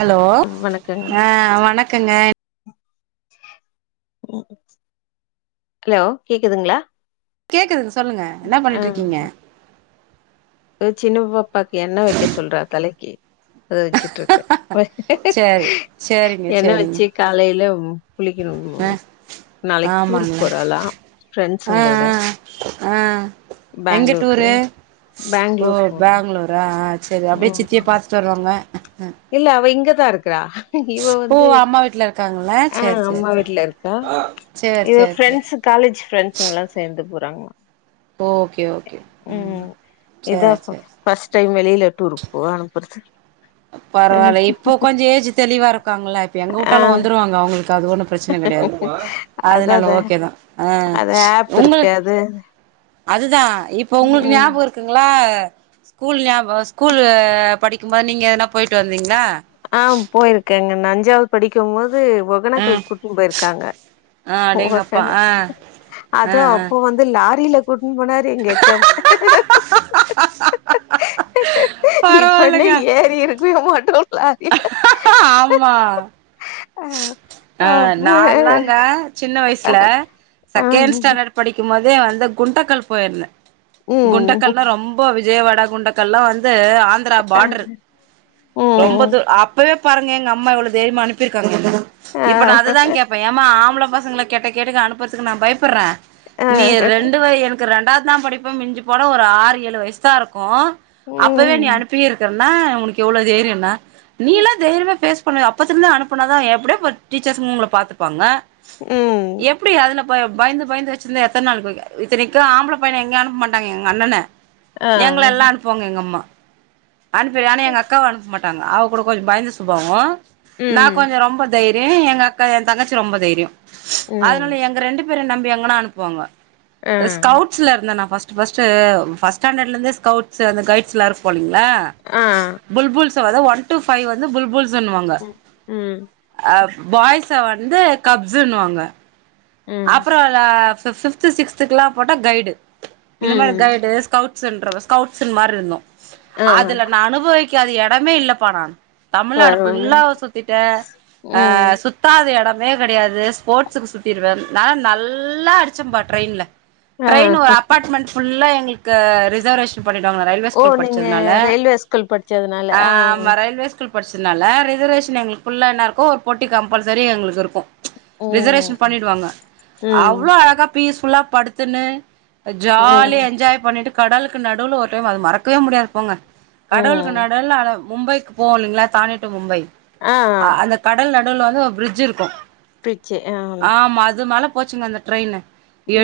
Hello வணக்கங்க அ வணக்கங்க ஹலோ கேக்குதுங்களா கேக்குதுங்க சொல்லுங்க என்ன பண்ணிட்டுருக்கீங்க அ ஜின்ன பாப்பாக்கு என்ன வைக்க சொல்றா தலைக்கி அத வச்சுட்டுருக்க சேரி சேரிங்க என்ன சேரிங்க வச்சி காலையில ஆ குளிக்கண்ணும் நாளைக் டூருக்கு ஆமாங்களா போறாளாம் ஃப்ரெண்ட்ஸங்களோட அ எங்க டூரு ஓ பெங்களூர் போற பங்களூர் அ செரி அப்டியே சுத்தி ம் பாத்துட்டு வருவோம இல்ல அவ இங்கதா இருக்றா இவ ஓ வந்து அம்மா வீட்ல இருக்காங்களா அ சேரி சேரி அம்மா சேரி வீட்ல இருக்கா சேரி இவ சேரி சேரி ஃரெண்ட்ஸு காலேஜ் பிரஃரெண்ட்ஸுங்கல்லாம் சேந்து போறாங்க ஓகே ஓகே ம் இதான் சேரி சேரி ஃபர்ஸ் டைம் வெளில டூருக்கு போக அனுப்றது பரவால்ல இப்போ கொஞ்சி ஏஜ் தெளிவா இருக்காங்கல்ல இப்ப எங்க ஆ உட்டாலும் வந்துருவாங்க அவங்களுக்கு அது ஒண்ணு பிரச்சன கடையாது அதா அதா அதனால ஓகே தான் அ அது ஆப் உங்க இருக்கு அது அதுதான் இப்ப ஒங்களுக் ம் ஞாப க்குங்களா ஸ்கூல் ஞாப ஸ்கூல் படிக்கும்போது நீங்க எதனா போயிட்டு வந்தீங்களா ஆ போயிருக் க்ங்க நா அஞ்சாது படிக்கும் போது வணக்கல் ம் கூட்டு போயிருக்காங்க ஆ ஓ அடேங்கப்பா ஆ ஆ அஅது ஆ அப்போ வந் து லாரில கூட்டுன் போனாரு எங்க ஹெச்சம் இப்பனே பரவால்லங்க ஏறி இருக்கவே மாட்டோம்ல ஆமா ஆ ஆ அப்ப நாலாங்க கின்ன அ வயசுல ஆ செகண்ட் ஸ்டாண்டர்ட் படிக்கும் போதே வந்து குண்டக்கல் போயிருந்த ம் குண்டக்கல்ல்லாம் ரொம்ப விஜயவாடா குண்டக்கல்லல்லாம் வந்து ஆந்திரா அ பார்ட்ரு ரொம்ப ம் தூர் அப்பவே பாருங்க எங்க அம்மா எவ்ள தைரிமா அனுப்பிருக்காங்க ஆ இப்போ நா அது தா கேட்ப ஏம்மா ஆம்பள பசங்கள கெட்ட கேட்டுக்கு அனுப்புறதுக்கு நா பயப்பட்ற ஆ நீ ரெண்டு வய எனக்கு ரெண்டாவது தா படிப்ப மிஞ்சு போன ஒரு ஆறு ஏழு வயசு தாருக்கும் அப்பவே நீ ம் அனுப்பி இருக்கிறன்ன ஒனக்கு எவ்வளோ தைரியன நீ எல்லாம் தெய்ரிமா பேஸ் பண்ணுவ அப்பத்துருந்து அனுப்பனாதா எப்படியே டீச்சர்ஸ் ஒங்கள பாத்துப்பாங்க ம் எப்புடி அதுல ப பயந்து பயந்து வச்சிருந்தா எத்தன் நாள்க்கு வைக்க இத்தனைக்கும் ஆம்பள பையன எங்கயும் அனுப்ப மாட்டாங்க எங்க அண்ணன ஆ எங்கள எல்லாம் அனுப்புவாங்க எங்க அம்மா அனுப்பி ஆனா எங்க அக்காவ அனுப்பமாட்டாங்க அவ கூட கொஞ்ச பயந்து சுபாவோ நா ம் கொஞ்ச ரொம்ப தை ரிய எங்க அக்கா எ தங்கச்சி ரொம்ப தைரியோ ம் அதனால எங்க ரெண்டு பேரும் நம்பி எங்கன்னா அனுப்புவாங்க ஆ ஸ்கவுட்ஷ்ல இருந்தன்னா ஃபர்ஸ்ட் ஃபர்ஸ்ட் ஃபர்ஸ்ட் ஸ்டாண்டர்ட் ல இருந்தே ஸ்கவுட்ஷ்ல அந்த கைட்ஸ் லா இருப்போ இல்லீங்க ளா ஆ புல்புல்ஸ் ன்னு அதாது ஒன் டூ பைவ் வந்து புல்பல்ஸ்ன்னு வாங்க ம் ம் அ பாய்ஸ வந்து கப்ஸுன்னுவாங்க ம் அப்புற பிப்த் சிக்த்து ல்லாம் போய்ட்டா கைடு இந்த மாரி ம் கைடு ஸ்கவுட் ஸ்னுன்ற ஸ்கவுட்ஸ் மாரி இருந்தோ ஆ அதுல நா அனுபவிக்காத எடமே இல்லப்பா நானு தமிழ்நாடு பரவால்ல ஃபுல்லா சுத்திட்ட அ ம் சுத் தாத எடமே கெடையாது ஸ்போர்ட்ஸுக்கு சுத்திருவ நாலா நல்லா அடிச்சம்பா ட்ரெயின்ல ஆ ட்ரெயின் ஒரு அபார்ட்மெண்ட் புல்லா எங்களுக்கு ரிசர்வேஷ ன் பண்ணிடுவாங்க ரயில்வே ஓ ஸ்கூல் நீங்க படிச்சதுனால ரயில்வே ஸ்கூல் படிச்சதுனால ஆ ஆமா ரயில்வேஸ் கூல் படிச்சதுனால ரிசர்வேஷன் எங்களுக்கு ஃபுல்லா என்ன இருக்கோ ஒரு போட்டி கம்பல்சரி எங்களுக்கு இருக்கு ரிசர்வேஷன் ம் பண்ணிடுவாங்க ம் அவ்ளோ அழகா பீஸ்புல்லா படுத்துன்னு ம் ஜாலியா என்ஜாய் பண்ணிட்டு கடலுக்கு நடுவுவில ஒரு டைம் அது மறக்கவே முடியாது போங்க கடலுக்கு ம் நடுவுல மும்பைக்கு போவோ இல்லங்களா தானே டு மும்பை ஆ அந்த கடல் நடுல வந்து ஒரு பிரிட்ஜ் இருக்கு பிச்சு ஆ ஆமா அது மேல போச்சுங்க அந்த ட்ரெயின்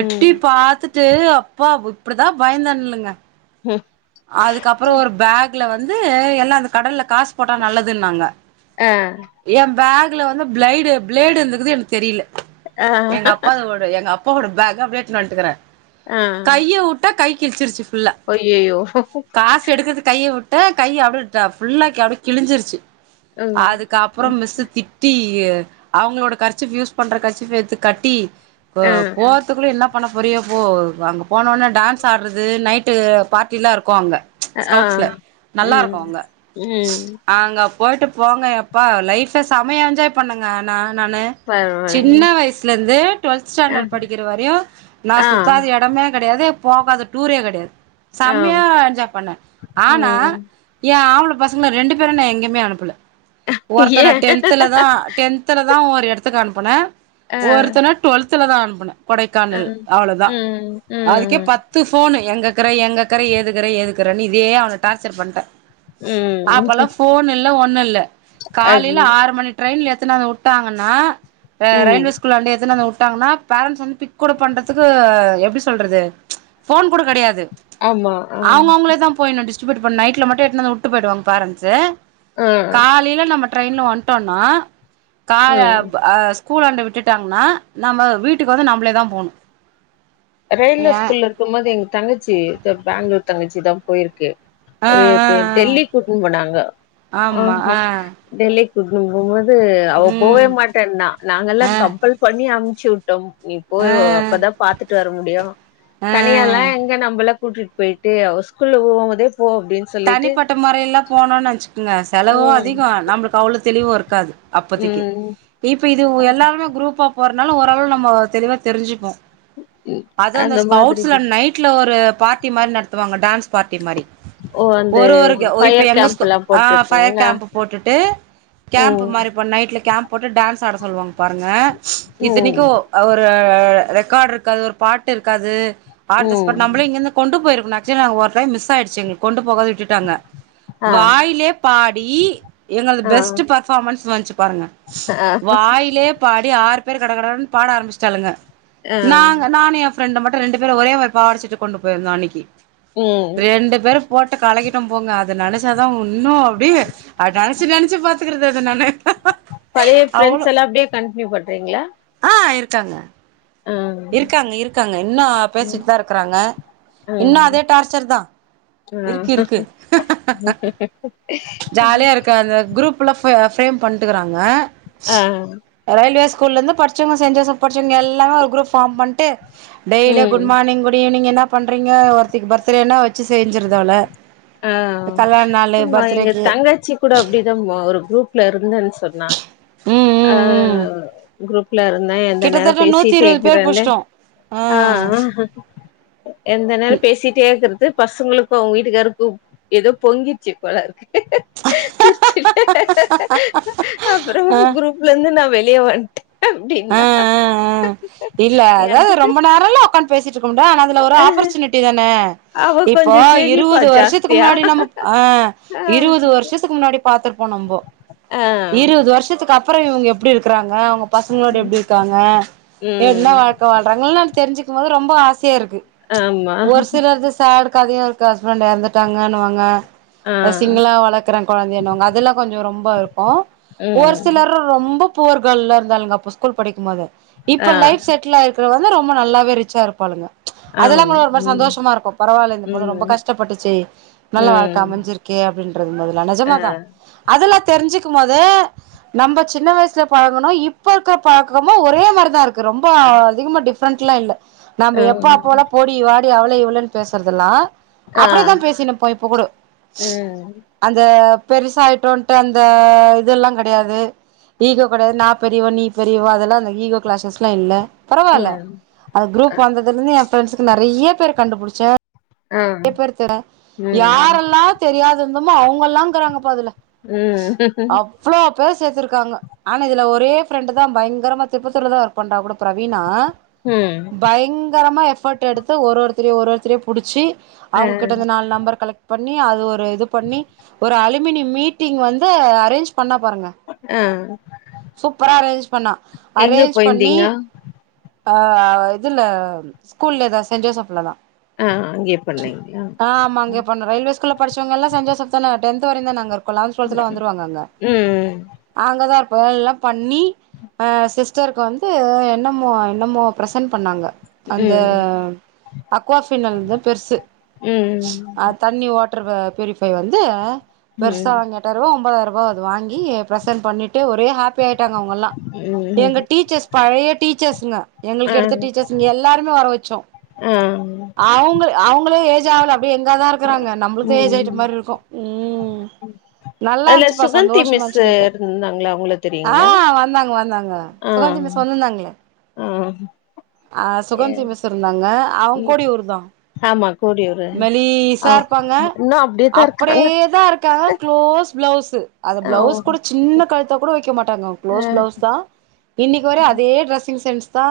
ம் பாத்து ட்டு அப்பா இப்டிதா பயந்துனுலுங்க ம் அதுக்கப்புற ஒரு பேக்ல வந்து எல்லா அந்த கடல்ல காசு போட்டா நல்லதுன்னாங்க ஆ எ பேக்ல வந்து பிளைடு பிளேடு இருந்தக்குது எனக்கு தெரியல ஆ எங்க அப்பாவோட எங்க அப் பாவோட பேக் அப்டியே எடுத்து வண்டுகிரே ஆ கைய வுட்டா கை கிழிச்சிருச்சு ஃபுல்லா ஐய்யையோ காசு எடுக்கற கையை விட்ட கை அப்டி ஃபுல்லா அப்டியே கிழிஞ்சிருச்சு ம் அதுக்குகப்புற ம் மிஸு தி ட்டி அவங்களோட கர்ச்சிப் யூஸ் பண்ற கர்ச்சிப் எத்து கட்டி அ ஆ போறதுக்குள்ள என்ன போன பொரிய போ அங்கே போனோடனே டான்ஸ் ஆடறது நைட்டு பார்ட்டி எல்லா இருக்கு அங்கே ஆ ஸ்கவுட்ஸ்ல நல்லா ம் இருக்கு அங்க ம் அங்கே போயி்ட்டு போங்க எப்பா லைஃபை செமைய என்ஜாய் பண்ணுங்க நா நானு பரவால்லைங்க சின்ன வயசுல இருந்து டுவெல்த் ஆ ஸ்டாண்டர்ட் படிக்கிற வரையு நா ஆ சுத்தாத எடமே கெடையாது போகாத டூரே கெடையாது ஆ செம்மையா என்ஜாய் பண்ணே ஆனா ம் ஏ ஆம்பள பசங்கள ரெண்டு பேரு நா எங்கயமே அனுப்பல ஒருத்தனை டென்துல தா டென்துல தா ஒரு எடத்துக்கு அனுப்புனே ஒருத்தனை டுவல்த்தல தா அனுப்புனே கொடைக்கானல் அவ்வளவுதா ம், அதுக்கே ம், பத் து ஃபோனு எங்கே இருக்கற எங்கேக்கற ஏதுக்கிற ஏதுக்குறேன்னு இதே அவனை டார்ச்சர் பண்ட்டே அப்பல்லா ம். ஃபோன் இல்ல ஒண்ணு இல்ல அது காலையில ஆறு மணி ட்ரெயினில எத்துனாந்து வுட்டாங்கன்னா அ ம். ரயில்வே ஸ்கூல்லாண்ட எத்தனாந்து வுட்டாங்கன்னா பேரண்ட்ஸ் வந்து பிக்கூட பண்றதுக்கு எப்டி சொல்றது ஃபோன் கூட கெடையாது ஆமா ஆ, அவங்க அவங்களே தா போயிடணு டிஸ்ட்ரிபூ பண்ண நைட்ல மட்டு எடுத்துனந்து வுட்டு போயிடுவங்க பேரன்ட்ஸு ஆ, காலையில நம்ம ட்ரெயின்ல வந்ட்டோனா கா ம். அ கூலாண்ட விட்டுட்டாங்கன்னா நம்ம வீட்டுக்கு வந்து நம்பளே தா போகணு ரயில்வே ஸ்கூல்ல இருக்கும் போது எங்க தங்கச்சி த பெங்களூர் தங்கச்சி தா போயிருக்கு ஆ ஒரு ஆ ஆ டெல்லி கூட்டும் போனாங்க ஆ டெல்லி கூட்டுணு போகும்போது அவ போவே ம் மாட்டேனா நாங்க எல்லாம் ஆ கம்பல் பண்ணி அமுச்சு ட்டோம்இப்போய் ஆ அப்பதான் பாத்துட்டு வர முடியும் ஆ தனியால்லாம் எங்க நம்மள கூட்டிட்டு போயிட்டு அவ ஸ்கூல்ல போம் போதே போ அப்டின்னு சொல்லிட்டு தனிப்பட்ட முறைய எல்லாம் போணும்னு நினைச்சுக்கோங்க செலவும் ம், அதிகம் நம்மளுக்கு அவ்வளவு தெளிவும் இருக்காது அப்போதக்கு ம். இப்ப இது எல்லாருமே குரூப் ஆப் போறநாள ஓரளவு நம்ம தெளிவா தெரிஞ்சுப்போம் ம் அது அந்த மாதிரி ஸ்கவுட்ஸ்ல நைட் வீட்ல ஒரு பார்டி மாதிரி நடத்துவாங்க டான்ஸ் பார்டி மாரி ஓ அந்த ஒரு ஒருக்கு இப்ப ஃபயர் கேம்ப் எங்கஸ எல்லா ஆ பஃயர் போட்ருக்குங்களா கேம்ப் போட்டுட்டு கேம்ப் ம் மாரிப்பா நைட்ல கேம்ப் போட்டு டான்ஸ் ஆட சொல்லுவாங்க பாருங்க ம் இத்தனைக்கும் ஒரு ரெக்கார்டு இருக்காது ஒரு பாட்டு இருக்காது ம் ஆன்தஸ்பாட் நம்மளும் இங்கிருந்து கொண்டு போயிருக்கணு ஆக்சுவலா நாங்க ஒரு டயம் மிஸ் ஆயிடுச்சுங்க கொண்டு போகது விட்டுட்டாங்க ஆ வாயிலேயே பாடி எங்களது ஆ பெஸ்ட் பர்ஃபார்மன்ஸ் வந்துச்சு பாருங்க ஆ வாயிலேயே பாடி ஆறு பேர் கட கடனு பாட ஆரம்பிச்சிட்டாளுங்க ஆ நாங்க நானும் ரெண்டு மட்டும் ரெண்டு பேரும் ஒரே மாரி பாவாட சட்ட கொண்டு போயிருந்தோம் அன்னைக்கு ம் ரெண்டு பேரும் போட்டு கலக்கிட்டோம் போங்க அது அதை நினைச்சாதான் இன்னும் அப்டியே அ நினைச்சு நினைச்சு பாத்துக்கறது அத நானு பழைய அவ்ளோ ஃப்ரரெண்ட்ஸ் எல்லாம் அப்டியே கன்டினியூ பண்றீங்களா ஆ இருக்காங்க ஆ இருக்காங்க இருக்காங்க இன்னும் ம் பேசிட்டு தான் இருக்கறாங்க இன்னும் ம் அதே டார்ச்சர் தான் ஆ இருக்கு இருக்கு ஜாலியா இருக்க அந்த குரூப் புள்ளா ஃவைல் ஃப்ரேம் பண்ணிட்டுஇருக்கறாங்க ஆ ரயில்வே ஸ்கூல்ல இருந்து படிச்சவங்க செஞ்சோசப் படிச்சவங்க எல்லாமே ஒரு குரூப் ஃபார்ம் பண்ணிட்டு டெய்லி ம் குட் மார்னிங குட் ஈவினிங் என்ன பண்றீங்க ஒருத்திக்கு பர்த்டேனா வச்சு செஞ்சருதுஅவள ஆ ஆமா எங்க தங்கச்சி கூட அப்டிதான்மா ஒரு குரூப்ல இருந்தேன்னு சொன்னா உம் அ குரூப் ல இருந்தேன் எந்த நேரம் கிட்டத்தட்ட நூத்தி பேசிட்டு இருவது பேர் இக்குறேணுஆ புடிச்சிட்டோ ஆ எந்த நேரம் பேசிட்டே இருக்கறது பசங்களுக்கும் அவங்க வீட்டுக்காருக்கும் ஏதோ பொங்கிச்சு போல சிரிச்சுட்டேன் அப்புறம் ஆ ஆ குரூப்ல இருந்து நா வெளிய வந்துட்டேன் ஆ அ ஆ இல்ல அதாவது எனக்கு ரொம்ப நேரம்ல உக்காந்து பேசிட்டு இருக்க மாட்டோம் ஆனா ஒரு ஆப்பர்சுனிட்டி தான அவ இப்போ கொஞ்சோ சிரிப்பா இருபது வருஷத்துக்கு ஜாஸ்தியா முன்னாடி நம்ம ஆ ஆ இருபது வருஷத்துக்கு முன்னாடி பாத்துட்டு போனும் நம்போ ஆ இருபது வருஷத்துக்கு அப்புறம் இவங்க எப்படி இருக்கறாங்க அவங்க ப ங்களோட எப்படி இருக்காங்க என்ன ம் வாழ்கை வாழ்றாங்கன்னு ந தெரிஞ்சுக்கும் போது ரொம்ப ஆச ச்சயா இருக்கு ஆமா ஒரு சிலருது சாடுக்கு அதையும் இருக்கு ஹஸ்பண்ட் இறந்துட்டாங்கன்னுவாங்க ஆ சிங்களா வளர்க்குறேன் குழந்தைன்வாங்க அதெல்லாம் கொஞ்சம் ரொம்ப இருக்கும் ஒரு ம் சிலர் ரொம்ப புவர் கேர்ள்ல இருந்தாளுங்க அப்ப ஸ்கூல் படிக்கும்போது ஆ இப்ப லைப் செட்டில் ஆயிருக்கு இப்ப வந்து ரொம்ப நல்லாவே ரிச்சா இருப்பாளுங்க அதெல்லாம் ஆம் கூட ஒரு மாரி ம் சந்தோஷமா இருக்கும் பரவாயில்ல இந்த பொண்ணு ரொம்ப ம் கஷ்டப்பட்டுச்சு நல்லவாழ்க்க ம் அமஞ்சிருக்கே அப்டின்றது முதல்ல ஆ நெஜமாதான் அதெல்லாம் தெரிஞ்சுக்கும் போது நம்ம சின்ன வயசுல பழகனும் இப்ப இப்ப இருக்க பழக்கமோ ஒரே மாரிதா இருக்கு ரொம்ப அதிகமா டிஃப்ரெண்ட் லா இல்ல நம்ப ஆ எப்போ அப்போல்லா போடி வாடி அவளே இவளேன்னு பேசுறதுலா ஆ அப்படிதா பேசினு இப்போ இப்போ கூட ம் அந்த பெருசாயிட்டோன்ட்டு அந்த இதெல்லா கிடையாது ஈகோ கிடையாது நா பெரியவ நீ பெரியவ அதெல்லா அந்த ஈகோ கிளாசஸ்ல்லா இல்ல பரவால்ல அது ஆ குரூப் வந்தது அதுலஇருந்து என் பிரண்ட்ஸக்கு நிறைய பேர் கண்டுபிடிச்சே ஆ நிறைய பேர் தே ம் யாரெல்லா தெரியா இருந்தோமோ அவங்கல்லா இருக்கிறாங்கபா அதுல உம் இவ்ளோ பேர சேத்திருக்காங்க ஆனா இதுல ஒரு ஒரே ஃப்ரெண்ட் தா பயங்கரமா திருப்பத்துர்லதா ஒர்க் பண்றா அவ கூட பிரவீனா ம் பயங்கரமா எஃபர்ட் எடுத்து ஒரு ஒருத்தரயா ஒரு ஒருத்தரயா புடிச்சு ஆ அவங்க கிட்ட இருந்து நாலு நம்பர் கலெக்ட் பண்ணி அது ஒரு இது பண்ணி ஒரு அழி மினி மீட்டிங் வந்து அரேஞ்ச் பண்ணா பாருங்க அஹ் சூப்பரா அரேஞ்ச் பண்ணா எங்க அரேஞ்ச் பண்ணி போயிருந்தீங்க ஆஹ் இதுல ஸ்கூல்ல தா சென்ட் ஜோசப்ல தா ஆ அங்கேயே பண்ணீங்களா ஆ ஆமா அங்கயே பண்ணோ ரயில்வே ஸ்கூல்ல படிச்சவங்க எல்லா சென்ட் ஜோசப் தானே டென்த் வரை தா நாங்க இரும் லவன்த்து டொவல்த்துலா வந்துருவாங்க அங்க ம் அங்கதா [unintelligible] பண்ணி அஹ் சிஸ்டருக்கு வந்து என்னமோ என்னமோ பிரசன் பண்ணாங்க அந்த ம் அக்குவாஃபினல் தா பெருசு ம் தண்ணி வாட் டர் பியூரிஃபை வந்து பெருசா ம் வாங்கிட்டுவரவு ஒன்பதாயிரம் ரூபாய் அது வாங்கி பிரசென்ட் பண்ணிட்டு ஒரே ஹாப்பி ஆயிட்டாங்க அவங்கல்லா எங்க ம் டீச்சர்ஸ் பழைய டீச்சர்ஸ்ங்க ஆ எங்களுக்கு எடுத்த டீச்சர்ஸ்ங்க எல்லாரயுமே வர வச்சோ ஆஹ் அவங்க அவங்களே ஏஜ் ஆகல அப்டியே எங்கா தா இருக்குறாங்க நம்மளுக்கு தா ஏஜ் ஆயிட்ட ம் மாரி இருக்கோ உம் நல்லா அதுல இருந்துச்சுப்பா சுகந்தி சந்தோஷமா இருந்துச்சு மிஸ்ஸு கேக்க இருந்தாங்களா அவங்கள தெரியுங்களா ஆஹ் வந்தாங்க வந்தாங்க ஆ சுகந்தி மிஸ் வந்துந்தாங்களே ஆ அஹ் எ சுகந்தி மிஸ் இருந்தாங்க அவங்க ம் கூட இவரு தா ஆமா கோடியூரு ஆ மெலிசா இருப்பாங்க இன்னு அப்டியேதா அப்டி இருக்காங்க யே தான் இருக்காங்க குளோஸ் பிளவுஸ்சு அந்த ஆமா பிளவுஸ் கூட சின்ன கழுத்தா கூட வெக்க மாட்டாங்க ஆ குளோஸ் பிளவுஸ் தா இன்னைக்கு வர அதே டிரஸ்ஸிங் சென்ஸ் தா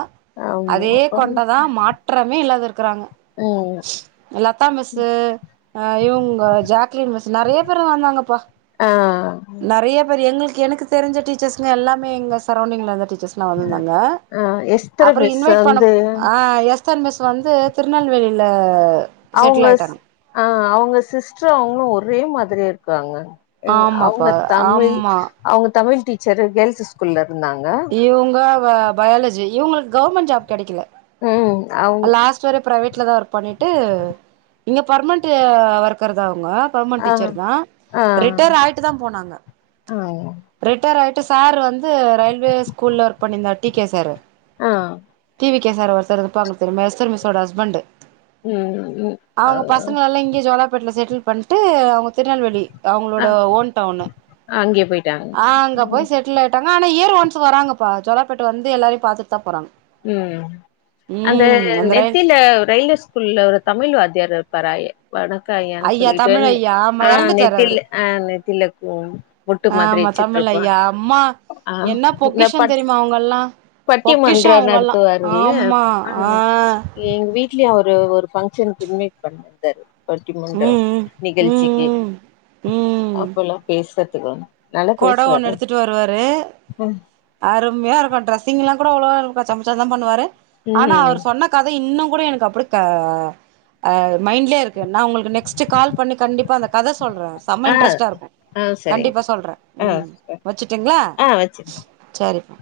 ஆமா அதே கொண்டதா மாற்றமே இல்லாத இருக்கிறாங்க உம் லதா மிஸ்சுஅஹ் இவங்க ஜாக்லின் மிஸ் நெறைய பேரு வந்தாங்கப்பா ஆ நிறைய பேர் எங்களுக்கு எனக்கு தெரிஞ்ச டீச்சர்ஸ்ங்க எல்லாமே எங்க சரௌண்டிங்ல இருந்த டீச்சர்ஸ் வந்திருந்தாங்க ஆ எஸ்தர் அப்புறோ மிஸ் இன்வைட் பண்ண வந்து ஆ எஸ் தர் மிஸ் வந்து திருநெல்வேலில அவங்க செட்டில் ஆயிட்டாங்க ஆஹ் அவங்க சிஸ்டர் அவங்களு ஒரே மாதிரி இருக்காங்க எ அவங்க ஆமாப்பா தமிழ் ஆமா அவங்க தமிழ் டீச்சரு கேர்ள்ஸ் ஸ்கூல்ல இருந்தாங்க இவங்க பயாலஜி இவங்களுக்கு கவர்மெண்ட் ஜாப் கிடைக்கல ம் அவங்க லாஸ்ட் வர பிரைவேட்ல தா ஒர்க் பண்ணிட்டு இங்க பர்மனன்ட் ஒர்க்கர் தா அவங்க ஆ பர்மன்ட்டீச்சர் தா ஆ ரிட்டைர் ஆயிட்டு தா போனாங்க ஆ ரிட்டைர் ஆயிட்டு சார் வந்து ரயில்வே ஸ்கூல்ல ஒர்க் பண்ணியிருந்தா டிகே சாரு ஆ டிவிகே சார் ஒருத்தர் இருப்பாங்க தெரியுமா எஸ்டர் மிஸ்ஸோட ஹஸ்பண்டு ம் ம் அ அவங்க பசங்கள இங்க ஜோலார்ப்பேட்ல செட்டில் பண்ட்டு அவங்க திருநெல்வேலி ஆ அவங்களோட ஓன் டவுன்னு அங்கேயே போயிட்டாங்க ஆ அங்க ம் போய் செட் ட்லாய்டாங்க ஆனா இயர் ஒன்ஸ் வராங்கபா ஜோல்லார்ப்பேட் வந்து எல்லாரையு பாத்துட்டு தா போறாங்க ம் அந்த ம் அந்த ரயில் நெத்தில [unintelligible] இல்ல தமிழ் வாத்தியார் இருப்பாரா வணக்க ஐயான் ஐயா சொல்லிட்டு தமிழ் ஐயா ஆமா ஆ எறந்துட்டாரு அவரு நெத்தில ஆ நெத்திலக்கு முட்டு மாதிரி ஆமா வெச்சுட்டு தமிழ் இருப்ப ஐயா அம்மா ஆ என்ன இல்ல பொக்கிஷம் பட் தெரியுமா அவங்கல்லா பொக்கிஷோ பட்டிமன்றோ அவங்கல்லா நடத்துவார் இல்ல ஆமா ஆ எங்க வீட்லியு அவரு ஒரு ஃபங்க்கு இன்வைட் பண்ணிருந்தாரு பட்டிமன்றோ ம் ம் நிகழ்ச்சிக்கி ம் ம் ம் அப்பல்லா பேசுறதுக் கொட ஒன்னு எடுத்துட் வருவாரு ம் அரும்மையா இருக்கு டிரெஸிங் எல்லா கூட அவ்ளோ [unintelligible] தா பண்ணுவாரு ஆனா ம் அவுர் சொன்ன கதை இன்னு கூட எனக் அப்டி தா ஆ மைண்ட்லே இருக்கு நா உங்களுக் நெக்ஸ்ட் கால் பண்ணி கண்டிப்பா அந்த கத சொல்றே சம்ம ஆ இன்ட்ரெஸ்ட்டா இருக்கு ஆ சரிங்க கண்டிப்பா சொல்றே ஆ ம் வச்சுட்டுங்களா ஆ வச்சு ச்சரிப்பா